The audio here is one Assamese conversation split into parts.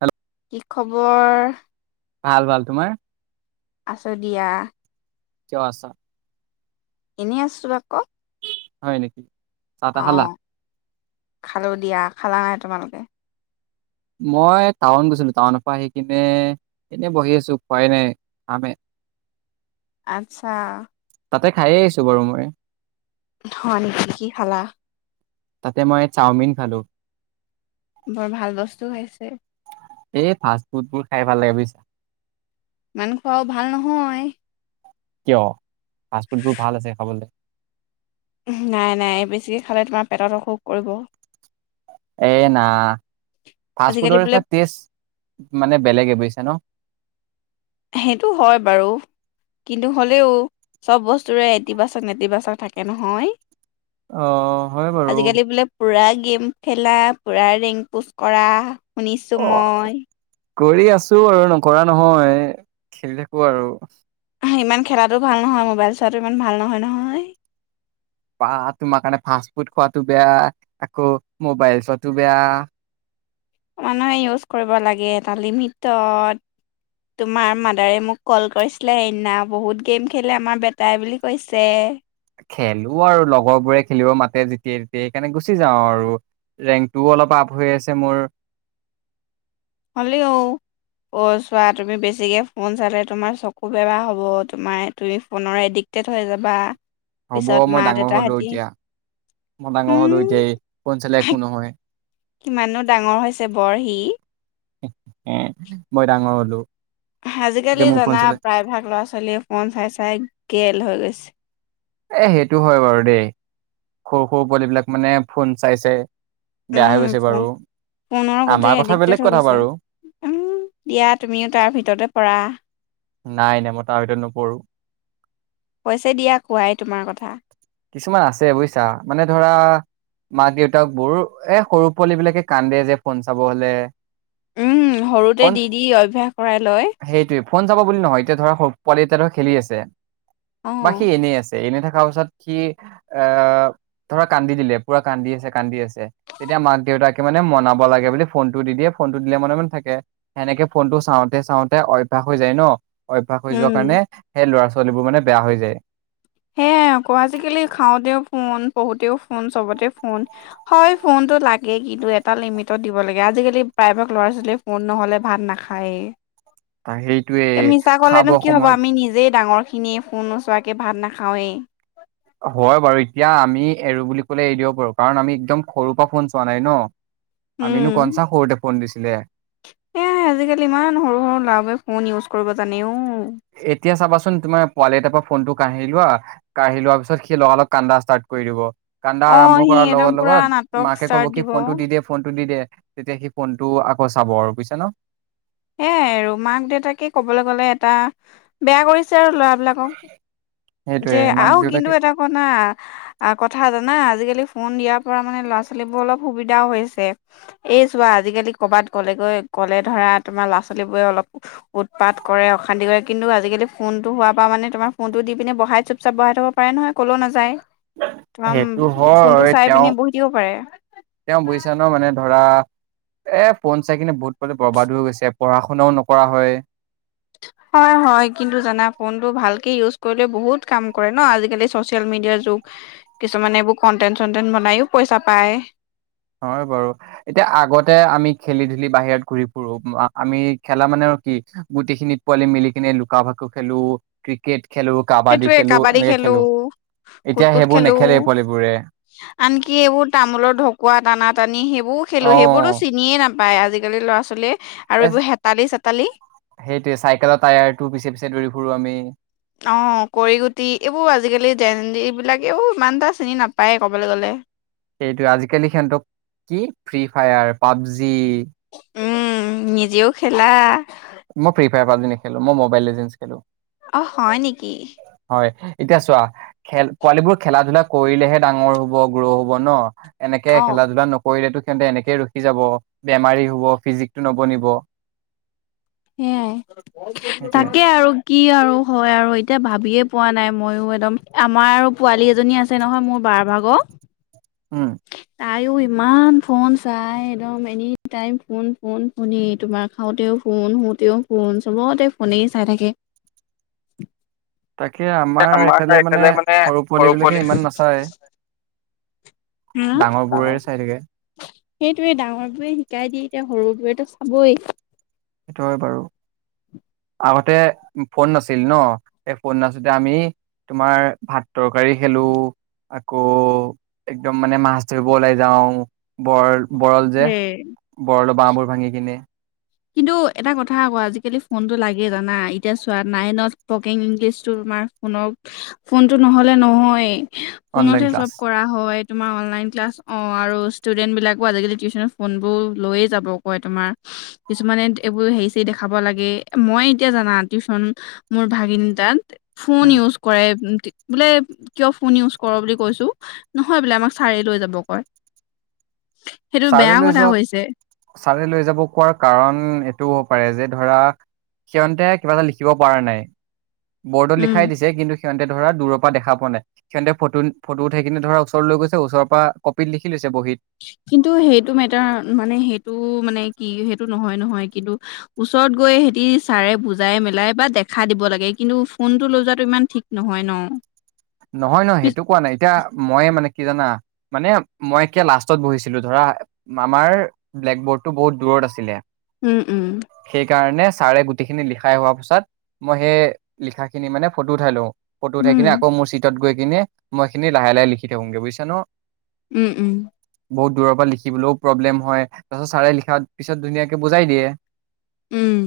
হেল্ল' কি খবৰ? ভাল-ভাল তোমাৰ? আছে দিয়া। কিয় আছা? এনেই আছো আকৌ। হয় নেকি? চাহ তাহ খালা অ', খালো দিয়া খালা নাই তোমালোকে? মই টাউন গৈছিলো টাউনৰ পৰা আহি কিনে এনেই বহি আছো খোৱাই নাই খামহে। আচ্ছা, তাতে খাই আহিছো বাৰু মই। হয় নেকি কি খালা? তাতে মই চাওঁমিন খালোঁ। বৰ ভাল বস্তু খাইছে। এই ফাষ্ট ফুডবোৰ খাই ভাল লাগে বুজিছা। ইমানো খোৱাও ভাল নহয়। কিয় ফাষ্টফুডবোৰ ভাল আছে খাবলে। পেটাত অসুখ কৰিব। এ না ফাষ্ট আজিকালি ফুডৰ বোলে টেষ্ট মানে বেলেগে ছে ন সেইটো হয় বাৰু কিন্তু হ'লেও চব বস্তুৰে ইতিবাছক নেটিবাছক থাকে নহয় অ হয় বাৰু আজিকালি বোলে পুৰা গেম খেলা পূৰা ৰেঙ্ক পোচ কৰা শুনিছো অ ম‌ই কৰি আছো আৰু নকৰা নহয় খেলি থাকো আৰু ইমান খেলাটো ভাল নহয় মোবাইল চোৱাটো ইমান ভাল নহয় নহয় বা তোমাৰ কাৰণে ফাষ্ট ফুড খোৱাটো বেয়া আকৌ মোবাইল চোৱাটো বেয়া মানহে ইউছ কৰিব লাগে এটা লিমিটত তোমাৰ মাদাৰে মোক কল কৰিছিলে সেইদিনা বহুত গেম খেলে আমাৰ বেটাই বুলি কৈছে খেলো আৰু লগৰ বোৰে খেলিব মাতে যেতিয়াই তেতিয়াই সেইকাৰণে গুচি যাওঁ আৰু ৰেঙ্কটোও অলপ আপ হৈ আছে মোৰ হ'লেও অ চোৱা তুমি বেছিকে ফোন চালে তোমাৰ চকু বেয়া হ'ব তোমাৰ তুমি ফোনৰ এডিক্টেড হৈ যাবা হ'ব পিছত মা মই ডাঙৰ হলো দেউতাহঁতি এতিয়া মই ডাঙৰ হলো উম এতিয়া এইকণ চালে একো নহয় কিমাননো ডাঙৰ হৈছে বৰ সি মই ডাঙৰ হ'লো যে আজিকালি মোৰ ফোন জানা চালে প্ৰায়ভাগ ল'ৰা ছোৱালীয়ে ফোন চাই চাই কেল হৈ গৈছে এ সেইটো হয় বাৰু দেই সৰু সৰু পোৱালিবিলাক মানে ফোন চাইছে উম ফোনৰ সতে আমাৰ কথা এডিক্টেড বেলেগ হৈ কথা গৈছে বাৰু উম দিয়া তুমিও তাৰ ভিতৰতে পৰা নাই নাই মই তাৰ ভিতৰত নপৰোঁ কৈছে দিয়া কোৱাই তোমাৰ কথা কিছুমান আছে বুজিছা মানে ধৰা মাক দেউতাক বহু এ সৰু পোৱালী বিলাকে কান্দে যে ফোন চাব হলে উম সৰুতে ফোন দি দি অভ্যাস কৰাই লয় সেইটোৱে ফোন চাব বুলি নহয় এতিয়া ধৰা সৰু পোৱাল এতিয়া ধৰা খেলি আছে অ'। বা সি এনেই আছে এনে থাকা তাৰ পাছত সি অহ ধৰা কান্দি দিলে পুৰা কান্দি আছে কান্দি আছে তেতিয়া মাক দেউতাকে মানে মনাব লাগে বুলি ফোনটো দি দিয়ে ফোনটো দিলে মনে মনে থাকে সেনেকে ফোনটো চাওঁতে চাওঁতে অভ্যাস হৈ যায় ন অভ্যাস হৈ যোৱা উম কাৰণে সেই ল'ৰা ছো ছোৱালীবোৰ মানে বেয়া হৈ যায় সেয় আকৌ আজিকালি খাওঁতেও ফোন পঢ়োতেও ফোন চবতে ফোন হয় ফোনটো লাগেই কিন্তু এটা লিমিটত দিব লাগে আজিকালি প্ৰায়ভাগ ল'ৰা ছোৱালীয়ে ফোন নহলে ভাত নাখায়েই তা সেইটোৱে এ মিছা খাব কলেনো কি হব সময়ত আমি নিজেই ডাঙৰ খিনিয়ে ফোন নোচোৱাকে ভাত নাখা খাওঁৱেই হয় বাৰু এতিয়া আমি এৰো বুলি কলে এৰি দিব পাৰো কাৰণ আমি একদম সৰু পৰা ফোন চোৱা নাই ন আমিনো কোনচা সৰুতে ফোন দিছিলে সেয়াহে আজিকালি ইমান সৰু সৰু ল'ৰাবোৰে ফোন ইউজ ক'ৰিব জানেও এতিয়া চাবাচোন তোমাৰ পোৱালি এটাৰ পৰা ফোন টো কাঢ়ি লোৱা কাঢ়ি লোৱা পিছত সি লগা লগ কান্দা ষ্টাৰ্ট কৰি দিব। কান্দা অ' আৰম্ভ সি কৰাৰ একদম লগত- পুৰা লগত নাটক মাকে ষ্টাৰ্ট কব কি দিব। ফোন টো দি দে- ফোনটো দি দে। তেতিয়া সি ফোনটো আকৌ চাব আৰু বুজিছা ন? এয়াই আৰু মাক দেউতাকে ক'বলৈ গ'লে এটা বেয়া কৰিছে আৰু ল'ৰাবিলাকক। সেইটোয়ে যে মাক আৰুও কিন্তু দেউতাকে এটা কনা কথা কথা জানা আজিকালি ফোন দিয়াৰ পৰা মানে ল'ৰা ছোৱালী বোৰ অলপ সুবিধাও হৈছে এই চোৱা আজিকালি কৰ'বাত গ'লেগৈ গ'লে ধৰা তোমাৰ ল'ৰা ছোৱালী বোৰে অলপ উৎপাত কৰে অশান্তি কৰে কিন্তু আজিকালি ফোন টো হোৱাৰ পৰা মানে তোমাৰ ফোনতটো দি পিনে বহা- সহাই চুপচাপ বহাই থব পাৰে নহয় কলেও নাযায়। তোমাৰ সেইটো ফোনটো হয় চাই তেওঁ পিনে বহি থাকিব পাৰে। -তেওঁ বুইছ ন মানে ধৰা এ ', ফোন চাই কিনে বহুত বৰবাদ হৈ গৈছে? পঢ়া শুনাও নকৰা হয়? হয় -হয় কিন্তু জানা ফোনটো ভালক ইউছ কৰিলে বহুত কাম কৰে ন আজিকালি চচিয়েল মিডিয়াৰ যুগ কিছুমানে এইবোৰ কন্টেন্ট চনটেন্ট বনাইও পইচা পায়। হয় বাৰু এতিয়া আগতে আমি খেলি ধুলি বাহিৰত ঘুৰি ফুুৰো আমি খেলা মানে আৰু কি গোটিখিনিত পোৱালি মিলি কিনে লুকা ভাকু খেলো ক্ৰিকেট খেলো কাবাডী সেইটোৱে খেলো কাবাডী এনেকে খেলো এতিয়া কুটকুট সেইবোৰ খেলো নেখেলে পোৱালিবোৰে আনকি এইবোৰ তামোলৰ ঢকুৱা টানাত পানী সেই বু খেলো অ সেইবোৰো চিনিয়ে নাপায় পায় আজিকালি ল'ৰা ছোৱালীয়ে আৰু এ এইবোৰ হেতালি চেতালি ', সেইটোৱে চাইকেলৰ টায়াৰটো পিছে -পিছে দৌৰি ফুুৰো আমি। অ', কৰি গুটি এইবোৰ আজিকালি জন এইবিলাক এইবোৰ ইমান এটা চিনি নাপায় কবলৈ গলে। সেইটোৱ আজিকালি সহতক কি ফ্ৰী ফায়াৰ পাবজি উম', নিজেও খেলা? মই ফ্ৰী ফায়াৰ পালি নেলো মই মোবাইল খেলো। অ', হয় নেকি? হয় এতিয়া চোৱা খেল পোৱালিবোৰ খেলা ধূলা কৰিলেহে ডাঙৰ হব গ্ৰহ হব ন! এনেকে অ খেলা ধূলা নকৰিলেতো সিহঁতে এনেকে ৰখি যাব বেমাৰী হব ফিজিকটো নবনিব। সেয়াই সেইটোয়ে তাকে আৰু কি আৰু হয় আৰু এতিয়া ভাবিয়ে পোৱা নাই মইো একদম আমাৰ আৰু পোৱালি এজনী আছে নহয় মোৰ বাৰ ভাগৰ। উম', তাইও ইমান ফোন চাই একদম এনি টাইম ফোন- ফোন - ফোনে তোমাৰ খাওঁতেও ফোন শুওঁতেও ফোন চবতে ফোনে চাই থাকে। তাকে আমাৰ এইফালে মানে সৰু পোৱালি বিলাকে ইমান নাচায়। ডাঙৰ বোৰে চাই থাকে। সেইটোৱে ডাঙৰ বোৰে শিকাই দিয় এতিয়া সৰু বোৰেতটো চাবই। সেইটোৱে বাৰু আগত তে', ফোন নাছিল ন সেই ফোন নাচোতে আমি তোমাৰ ভাত তৰকাৰী খেলো আকৌ একদম মানে মাছ ধৰিব ওলাই যাওঁ বৰ বৰল যে উম। বৰল বাঁবোৰ ভাঙি কিনে কিন্তু এটা কথা আকৌ আজিকালি ফোনতটো লাগে জানা, এতিয়া চোৱা নাইনত স্পকিং ইংলিছো তমাৰ ফ-ফোনটো নহলে নহয়। অনলাইন ফনতহে চব ক্লাছ কৰা হয়। তোমাৰ অনলাইন ক্লাছ অ আৰু ষ্টুডেন্টবলাকো আজিকালি টিউশচননৰ ফোনবোৰ লৈয়ে যাব কয় তোমাৰ। কিছুমানে এইবোৰ হেৰি চ দেখাব লাগে, মই এতিয়া জানা টিউচন মোৰ ভাগিনটাত উম ফোন ইউজ কৰে বোলে কিয় ফোন ইউজ কৰ বুলি কৈছো, নহয় বোলে আমাক চাৰি লৈ যাব কয়। সেইটো ছাৰে বেয়া লৈ কথা যোৱা, হৈছে ছাৰে লৈ যাব কোৱাৰ কাৰণ এইটো হ'ব পাৰে যে ধৰা সিহতে কিবা এটা লিখিব পৰা নাই বৰ্ডত উম লিখাই দিছে কিন্তু সিহঁতে ধৰা দৰ পৰা দেখা প নাই, সিহতে ফটো-ফটো উঠাইিনে ধৰা ওচৰলৈৈ গৈছে, ওচৰ পৰা কপিত লি লৈছে বহিত। কিন্তু সেইটো মেটাৰ, মানে সেইটো মানে কি সেইটো নহয়-নহয়। কিন্তু ওচৰত গৈ সিতি ছাৰে বুজাই মেলাই বা দেখা দিব লাগে কিন্তু ফোনটো লৈ যোৱাটো ইমান ঠিক নহয় ন। নহয়-নহয় পিছ সেইটো কোৱা নাই, এতিয়া মইে মানে কি জানা, মানে মই এতিয়া লাষ্টত বহিছিলো ধৰা, আমাৰ ব্লেক বৰ্ডটো বহুত দূৰত আছিলে। উম-উম সেইকাৰণে ছাৰে গোটেইখিনি লিখাই হোৱা পাছত, মই সেই লিখাখিনি মানে ফটো উঠাই লওঁ। ফটো উঠে উম কিনে চিটত গৈ কিনে মইখিনি লাহে-লাহে লিখি থাকোমগে বুজছ ন? উম-উম বহুত দূৰ পৰা লিখিবলৈও প্ৰব্লেম হয়, তাৰ পাছত ছাৰে লিখা পিছত ধুনীয়াকে বুজাই দিয়ে। উম,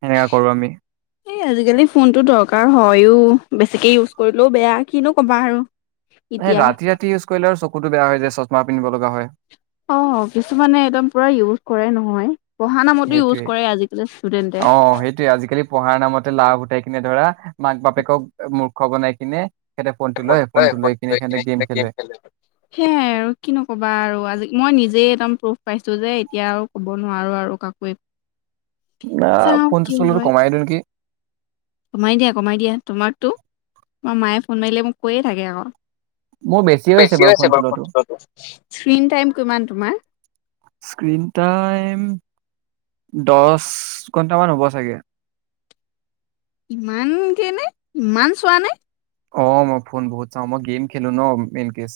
সেনেকা কৰো আমি এই আজিকালি ফোনটো দৰকাৰ হয়ো। বেছিকে ইউজ কৰিলেও বেয়া কিনো ক'বা আৰু। এ এতিয়া ৰাতি-ৰাতি ইউজ কৰিলে আৰু চকুত টো বেয়া হয় যে, চশমা পিন্ধিব লগা হয়। অ কিছুমানে একদম পুৰা ইউজ কৰাই নহয়। পঢ়া নামতো ইউজ সেইটোৱে, কৰে আজিকালি ষ্টুডেন্টে অ' সেইটোৱে আজিকালি পঢ়াৰ নামতে লাভ উটাই কিনে ধৰা মাক বাপেকক মূৰ্খ বনাই কিনে সিহঁতে ফোনটো লয় ফোনটো লৈ কিনে সিহঁতে গেম সেইয়াই খেলে আৰু কিনো কবা আৰু আজি মই নিজে একম প্ৰোফ পাইছো যে এতিয়া ক'ব নোৱাৰো আৰু কাকোৱ। অ ফোনটো চলো কমাই দিও নেকি? কমাই দিয়া-কমাই দিয়া। তোমাকতো, তোমাৰ মায়ে ফোন মাৰিলে মোক কৈয়ে থাকে আকৌ। মোৰ বেছিয় হৈছে বাৰু ফোন চলোৱাটো। স্ক্ৰীন টাইম কিমান তোমাৰ স্কন টাইম দচ ক মান হ'ব চাগে। ইমান কেই নে ইমান চোৱা নে? অ মই ফোন বহুত চাওঁ মই গেম খেলো ন মেইন কেচ।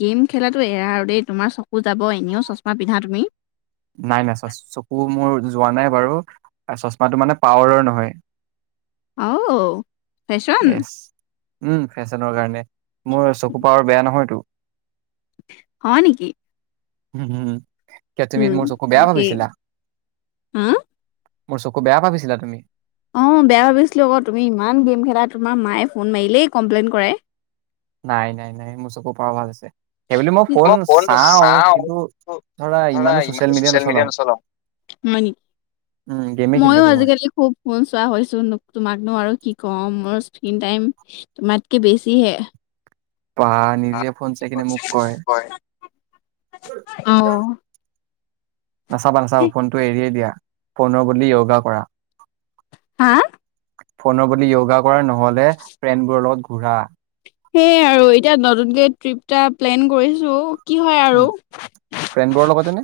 গেম খেলাতো এৰা আৰু দেই তোমাৰ চকু যাব এনেও চচমা পিন্ধা তুমি। নাই-নাই চ চকু মোৰ যোৱা নাই বাৰু চচমাটো মানে পাৱাৰৰ নহয়। অহ, ছ উম ফেশ্বনৰ কাৰণে। মোৰ চকু পাৰৰ বেয়া নহয়তো। হয় নেকি? উম, উম, কিয় তুমি উম মোৰ চকু বেয়া তাকেই ভাবিছিলা? হা মোৰ চকু বেয়া ভাবিছিলা তুমি? অ', বেয়া ভাবিছিলোঁ আকৌ তুমি ইমান গেম খেলা তোমাৰ মায়ে ফোন মাৰিলেই কমপ্লেইন কৰে। নাই-নাই-নাই মোৰ চকু পাৱাৰ ভাল আছে। সেইবুলি মই ফোন চাওঁ কিন্তু ধৰা ইমানো ছচিয়েল মিডিয়া নচলাও উম গেমে খেলি ময়ো থাকো মই আজিকালি খুব ফোন চোৱাছো তোমাকনো আৰু কি কম মোৰ স্ক্ৰিন টাইম তোমাতকে বেছিহে। বা নিজে ফোন চাই কিনে মোক কয় অ নাচাবা-নাচাবা ফোনটো এৰিয়ে দিয়া। ফোনৰ বদলি য়গা কৰা। হা, ফোনৰ বদলি য়গা ক নহলে ফ্ৰেইনবোৰ লগত ঘোৰি ফোৱা কুকুৰা সেইয় আৰু এতিয়া নতুনকে ট্ৰিপ এটা প্লেন কৰিছো। কি হয় আৰু উম ফ্ৰেণ্ডবোৰৰ লগতে নে?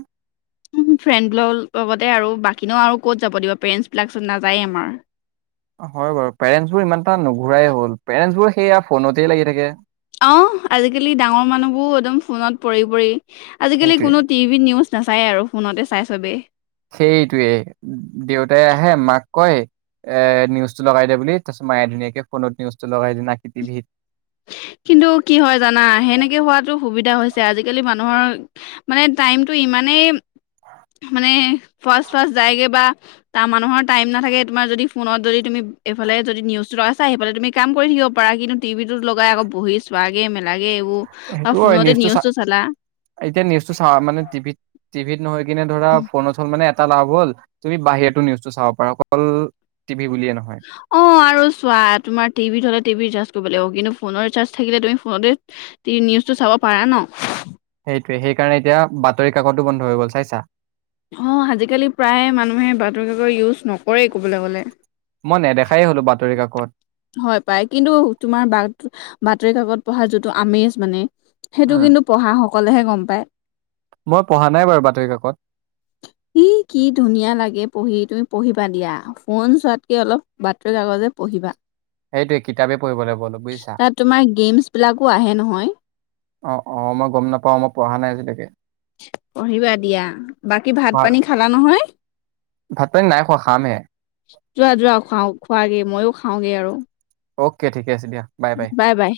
ফ্ৰেণ্ডৰ লগতে আৰু বাকীনো আৰু ক'ত যাব দিবা পেৰেন্টছ বিলাক চত নাযায়েই আমাৰ। হয় বাৰু পেৰেণ্টছ বোৰ ইমান এটা নুঘূৰাই হল পেৰেন্টছ বোৰ সেইয়া ফোনতেই লাগি থাকে। অ', আজিকালি ডাঙৰ মানুহবোৰ একদম ফোনত পৰি-পৰি আজিকালি সেইটোৱে। কোনো টিভি নিউজ নাচায়ে আৰু ফোনতে চাই চবেই। সেইটোৱে দেউতাই আহে মাক কয় এ নিউজটো লগাই দিয়ে বুলি তাৰপিছত মায়ে ধুনীয়াকে ফোনত নিউজটো লগাই দিয়ে টিভিত। কিন্তু কি হয় জানা সেনেকে হোৱাতো সুবিধা হৈছে আজিকালি মানুহৰ মানে টাইমতটো ইমানেই মানে ফাষ্ট-ফাষ্ট যায়গে বা তা মানুহৰ টাইম নাথাকে তোমাৰ যদি ফোনত যদি তুমি এইফালে যদি নিউজ তো লগাইছা তেন্তে তুমি কাম কৰি থাকিব পাৰা কিন্তু টিভি লগাই আকৌ বহি চোৱাগে মেলে সেইটো হয় নিউজটো চা চালা এতিয়া নিউজটো চা মানে টিভিত টিভি ত নহয় কিনে ধৰা ফোনচল মানেটা এটা লাভ হ'ল তুমি বাহিৰতটো নিউজটো চাব পাৰা অকল টিভি বুলিয়ে নহয় অ' আৰু চোৱা, তোমাৰ টিভিত হ'লে টিভি ৰিচাৰ্জ কৰিব লাগিব, কিন্তু ফোনৰ ৰিচাৰ্জ থাকিলে তুমি ফোনতে নিউজটো চাব পাৰা ন'? সেইটোৱে, সেইকাৰণে এতিয়া বাতৰি কাকতো বন্ধ হৈ গ'ল চাইছা? অ, ' আজিকালি প্ৰায় মানুহে বাতৰি কাকৰ ইউজ নকৰেই ক'বলৈ গ'লে। মই নেদেখাই হ'লো বাতৰি কাকত হয় পাই, কিন্তু তোমাৰ বা বাতৰি কাকত পঢ়াৰ যোনটো আমেজ মানে সেইটো উম কিন্তু পঢ়া হওঁক অকলেহে গম পায়। মই পঢ়া নাই বাৰু বাতৰি কাকত। সি কি ধুনীয়া লাগে পঢ়ি তুমি পঢ়িবা দিয়া, ফোন চোৱাতকৈ অলপ বাতৰি কাগজে পঢ়িবা। সেইটোৱে কিতাপে পঢ়িব লাগিব অলপ বুজিছা। তাত তোমাৰ গেমছবলাকো আহে নহয়। অ', মই গম নাপাও, মই পঢ়া নাই আজিলৈকে। পঢ়িবা দিয়া, বাকী ভাত পানী খালা নহয়? ভাত পানী নাই খোৱা খামহে। যোৱা-যোৱা খুৱও খোৱাগে, ময়ো খা খাওঁগে আৰু। অকে ঠিকে আছে দিয়া, বাই-বাই বাই বাই।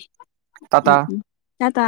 টাটা। উম, উম। টাটা।